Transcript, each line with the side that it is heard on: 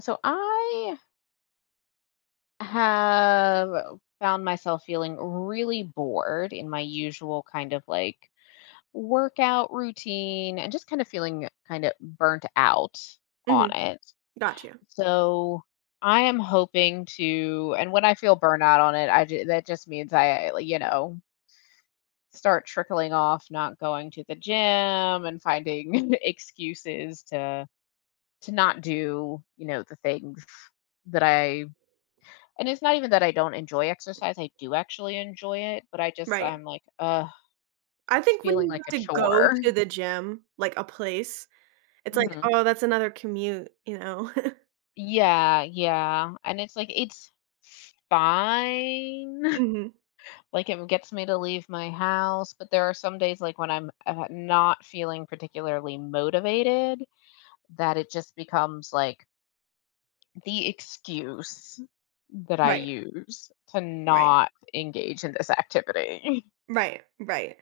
left: So I have found myself feeling really bored in my usual workout routine and just kind of feeling kind of burnt out on
right: Mhm.
left: it.
right: Gotcha.
left: So I am hoping to, and when I feel burnout on it, that just means I start trickling off, not going to the gym and finding excuses to not do, the things that I. And it's not even that I don't enjoy exercise, I do actually enjoy it, but I just
right: Right.
left: I'm like, "Ugh,
right: I
left: it's
right: think when
left: feeling
right: you
left: like a
right: have to go
left: chore."
right: to the gym, like a place, it's like,
left: Mhm.
right: "Oh, that's another commute," you know?
left: Yeah, yeah, and it's like, it's fine,
right: Mhm.
left: like, it gets me to leave my house, but there are some days, like, when I'm, not feeling particularly motivated that it just becomes, like, the excuse that I
right: Right.
left: use to
right: Right.
left: not engage in this activity.
right: Right. Right.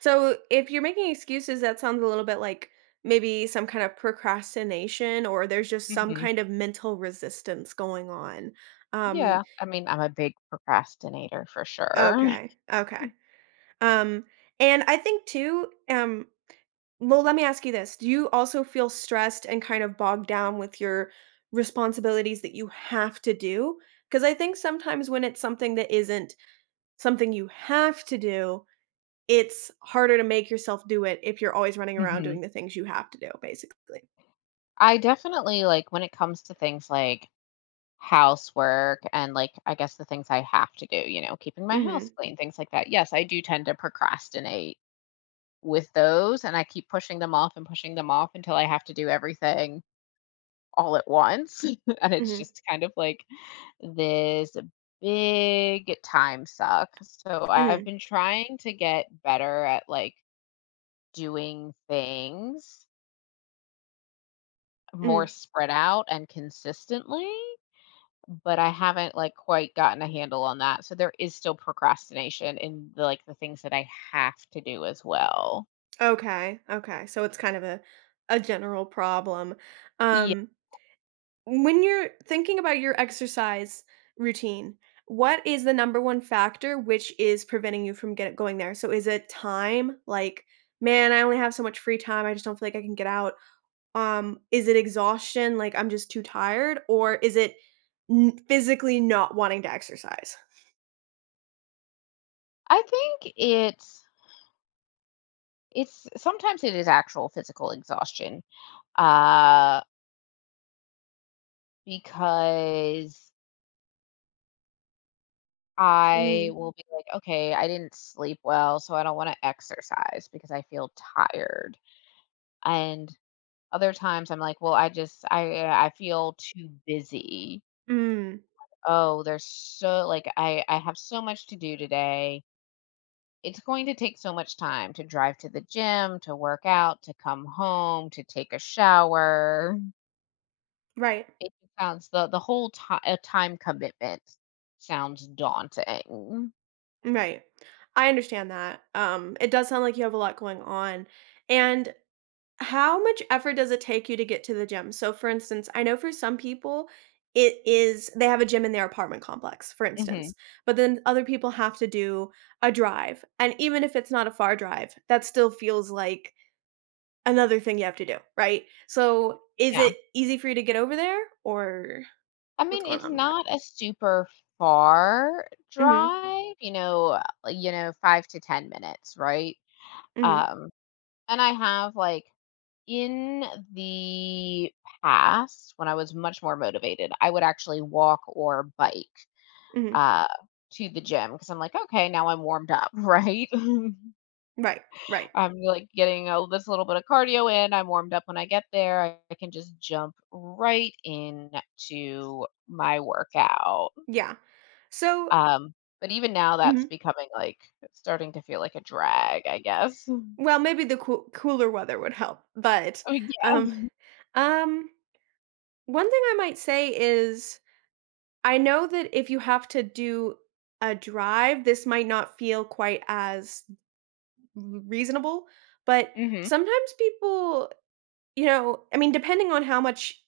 right: So, if you're making excuses, that sounds a little bit like maybe some kind of procrastination or there's just some
left: Mhm.
right: kind of mental resistance going on. Um,
left: Yeah, I mean, I'm a big procrastinator for sure.
right: okay. Okay. Um, and I think too, well, let me ask you this. Do you also feel stressed and kind of bogged down with your responsibilities that you have to do? Because I think sometimes when it's something that isn't something you have to do, it's harder to make yourself do it if you're always running around
left: hmm
right: doing the things you have to do, basically.
left: I definitely like when it comes to things like housework and like I guess the things I have to do, keeping my
right: hmm
left: house clean, things like that. Yes, I do tend to procrastinate with those, and I keep pushing them off and pushing them off until I have to do everything all at once. And it's
right: hmm
left: just kind of like this big time suck. So I've
right: hmm
left: been trying to get better at like doing things more
right: hmm
left: spread out and consistently, but I haven't like quite gotten a handle on that. So there is still procrastination in the things that I have to do as well.
right: Okay. Okay. So it's kind of a general problem.
left: Yeah.
right: Um, When you're thinking about your exercise routine, what is the number one factor which is preventing you from get going there? So is it time? Like, man, I only have so much free time. I just don't feel like I can get out. Is it exhaustion, like, I'm just too tired, or is it n physically not wanting to exercise?
left: I think it's sometimes it is actual physical exhaustion. Uh because I
right: Mm,
left: will be like, okay, I didn't sleep well, so I don't want to exercise because I feel tired. And other times I'm like, "Well, I just I feel too busy.
right: mm,
left: Oh, there's so like I have so much to do today. It's going to take so much time to drive to the gym, to work out, to come home, to take a shower."
right: right,
left: It sounds, the whole time a time commitment sounds daunting.
right: right. I understand that. It does sound like you have a lot going on, and how much effort does it take you to get to the gym? So, for instance, I know for some people, it is they have a gym in their apartment complex, for
left: Mhm.
right: instance, but then other people have to do a drive. And even if it's not a far drive, that still feels like another thing you have to do, right? So, is
left: Yeah.
right: it easy for you to get over there or
left: I
right: what's
left: mean,
right: going
left: it's
right: on with that?
left: not a super far
right: Mhm.
left: drive, 5 to 10 minutes, right?
right: Mhm.
left: Um And I have, like in the past, when I was much more motivated, I would actually walk or bike,
right: Mhm.
left: uh, to the gym because 'cause I'm like, "Okay, now I'm warmed up," right?
right: Right. Right.
left: I'm, like, getting a this little bit of cardio in, I'm warmed up when I get there, I can just jump right into my workout.
right: Yeah. So,
left: Um, but even now that's
right: mhm.
left: becoming, it's starting to feel like a drag, I guess.
right: Well, maybe the cooler weather would help, but
left: Oh, yeah.
right: um um one thing I might say is I know that if you have to do a drive, this might not feel quite as reasonable, but
left: Mhm.
right: sometimes people, you know, I mean, depending on how much,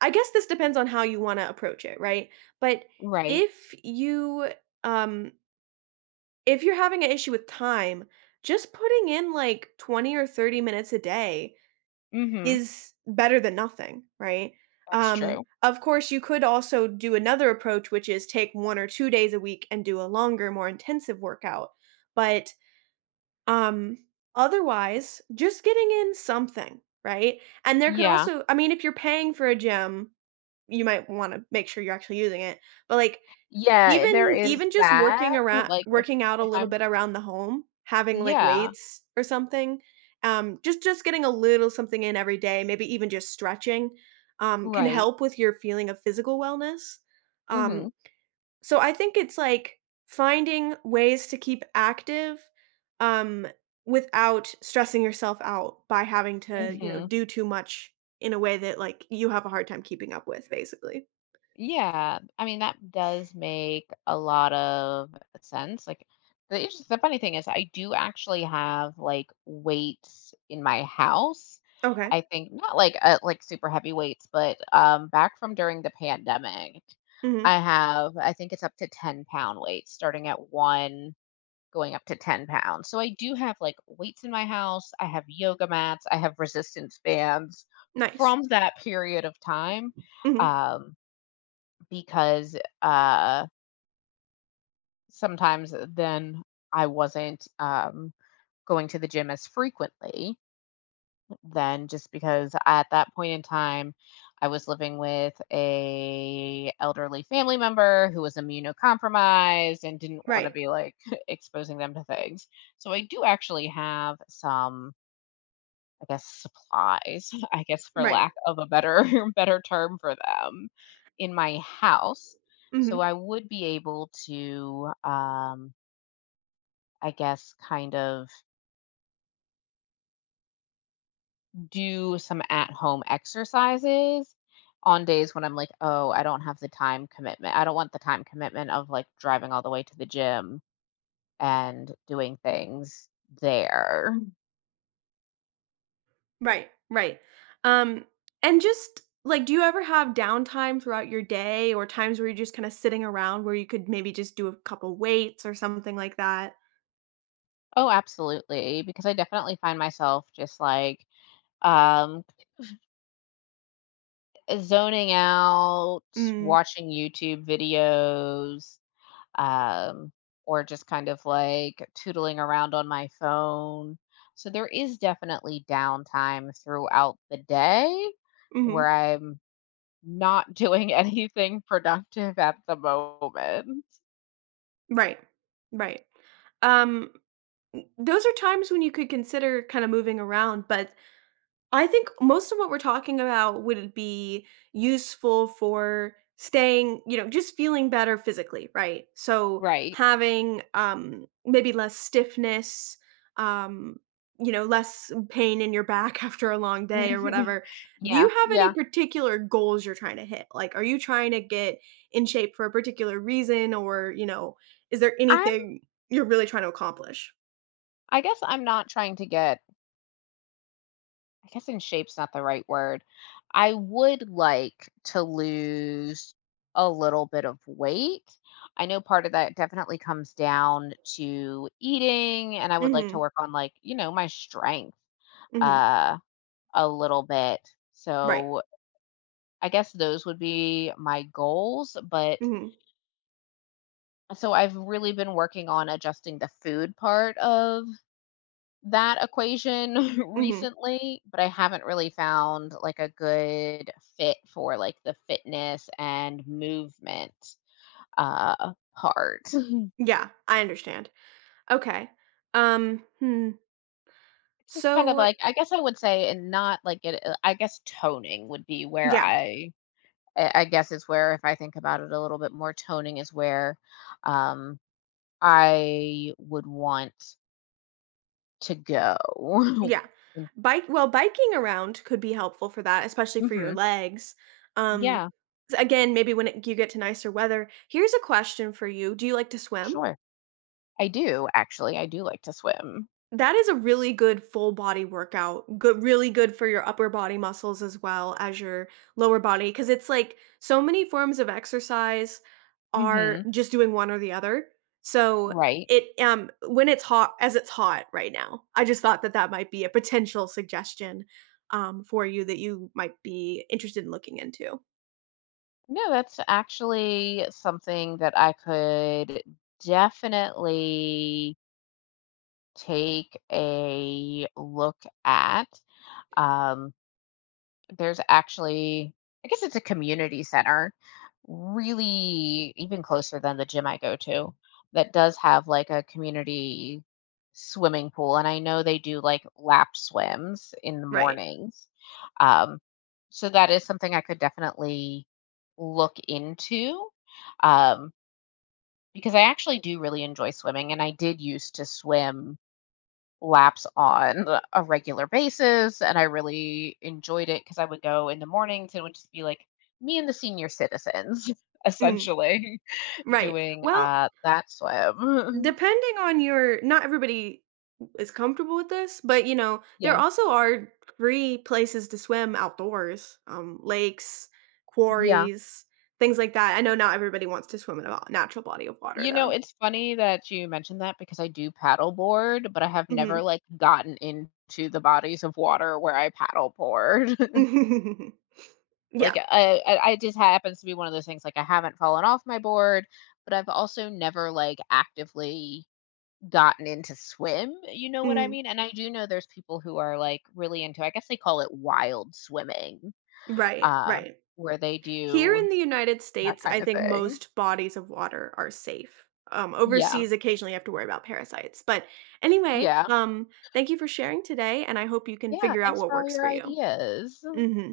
right: I guess this depends on how you want to approach it, right? But
left: Right.
right: if you, um, if you're having an issue with time, just putting in like 20 or 30 minutes a day
left: Mhm.
right: is better than nothing, right?
left: That's true.
right: Of course, you could also do another approach, which is take 1 or 2 days a week and do a longer, more intensive workout, but, um, otherwise, just getting in something, right? And there could
left: Yeah.
right: also I mean, if you're paying for a gym, you might wanna make sure you're actually using it, but, like,
left: Yeah, there
right: even
left: is
right: even just
left: that, like,
right: working out a
left: if
right: little
left: I'm
right: bit around the home, having, like,
left: yeah,
right: weights or something, just getting a little something in every day, maybe even just stretching, can
left: right.
right: help with your feeling of physical wellness. Um,
left: Mhm,
right: so I think it's, like, finding ways to keep active, um, without stressing yourself out by having to, you know,
left: mhm.
right: do too much in a way that, like, you have a hard time keeping up with, basically.
left: Yeah, I mean, that does make a lot of sense, like, the funny thing is I do actually have, like, weights in my house.
right: Okay.
left: I think not like, like, super heavy weights, but, back from during the pandemic,
right: Mhm.
left: I think it's up to 10 pound weights starting at 1 going up to 10 pounds. So I do have like weights in my house. I have yoga mats. I have resistance bands
right: Nice.
left: from that period of time,
right: Mhm.
left: um, because uh, sometimes then I wasn't, going to the gym as frequently. Then just because at that point in time, I was living with a elderly family member who was immunocompromised and didn't want to
right: Right.
left: be like exposing them to things. So I do actually have some, I guess, supplies, I guess for
right: Right.
left: lack of a better better term for them in my house. So
right: Mhm.
left: I would be able to I guess kind of do some at-home exercises on days when I'm like, "Oh, I don't have the time commitment." I don't want the time commitment of, like, driving all the way to the gym and doing things there.
right: Right, right. Um, and just, like, do you ever have downtime throughout your day or times where you're just kinda sitting around where you could maybe just do a couple weights or something like that?
left: Oh, absolutely, because I definitely find myself just, like, um, zoning out,
right: Mm.
left: watching YouTube videos, um, or just kind of like tootling around on my phone. So there is definitely downtime throughout the day
right: Mhm.
left: where I'm not doing anything productive at the moment.
right: Right. Right. Um, th those are times when you could consider kinda moving around, but I think most of what we're talking about would be useful for staying, you know, just feeling better physically, right? So
left: Right.
right: having maybe less stiffness, um, you know, less pain in your back after a long day or whatever. Do
left: Yeah,
right: you have any
left: yeah.
right: particular goals you're trying to hit? Like are you trying to get in shape for a particular reason or, you know, is there
left: I'm
right: anything you're really trying to accomplish?
left: I guess I'm not trying to get, I guess in shape's not the right word. I would like to lose a little bit of weight. I know part of that definitely comes down to eating, and I would like to
right: Mhm.
left: work on like, my strength
right: Mhm.
left: uh a little bit.
right: Right.
left: So I guess those would be my goals, but
right: Mhm.
left: so I've really been working on adjusting the food part of that equation
right: Mhm.
left: recently, but I haven't really found like a good fit for like the fitness and movement part.
right: Yeah, I understand. Okay. Hmm.
left: It's just kind of
right: So,
left: like I guess I would say, and not like it, I guess toning would be where
right: yeah.
left: I guess is where, if I think about it a little bit more, toning is where um I would want to go.
right: Yeah. Bike well, biking around could be helpful for that, especially for your
left: Mm-hmm.
right: legs. Um,
left: Yeah,
right: again, maybe when it, you get to nicer weather. Here's a question for you. Do you like to swim?
left: sure. I do actually. I do like to swim.
right: That is a really good full body workout. Good really good for your upper body muscles as well as your lower body, because it's like so many forms of exercise are
left: Hmm
right: just doing one or the other. So
left: Right.
right: when it's hot as it's hot right now, I just thought that that might be a potential suggestion, for you that you might be interested in looking into.
left: No, that's actually something that I could definitely take a look at. Um, there's actually, I guess it's a community center really even closer than the gym I go to, that does have like a community swimming pool, and I know they do like lap swims in the
right: Right.
left: mornings, um, so that is something I could definitely look into, um, because I actually do really enjoy swimming, and I did used to swim laps on a regular basis, and I really enjoyed it because I would go in the mornings and it would just be like me and the senior citizens
right: Mm,
left: essentially
right: right.
left: doing
right: Well,
left: that swim.
right: depending on your not everybody is comfortable with this, but you know, there
left: Yeah.
right: also are free places to swim outdoors, lakes,
left: Yeah.
right: quarries, things like that. I know not everybody wants to swim in a natural body of water
left: You know,
right: though.
left: it's funny that you mentioned that because I do paddleboard, but I have never
right: Mhm.
left: like gotten into the bodies of water where I paddleboard.
right: yeah.
left: It just happens to be one of those things. Like, I haven't fallen off my board, but I've also never like actively gotten into swim, you know what I
right: Mm,
left: mean? And I do know there's people who are, like, really into, I guess they call it, wild swimming,
right: right,
left: uh,
right: right.
left: where they
right: Here
left: do
right: in the United
left: that
right: States,
left: kind
right: I
left: of
right: think
left: thing.
right: most bodies of water are safe.
left: Yeah,
right: Overseas, occasionally you have to worry about parasites. But anyway,
left: yeah.
right: thank you for sharing today, and I hope you can
left: Yeah,
right: figure out
left: thanks
right: what
left: for all
right: works
left: your
right: for you.
left: ideas.
right: Hmm.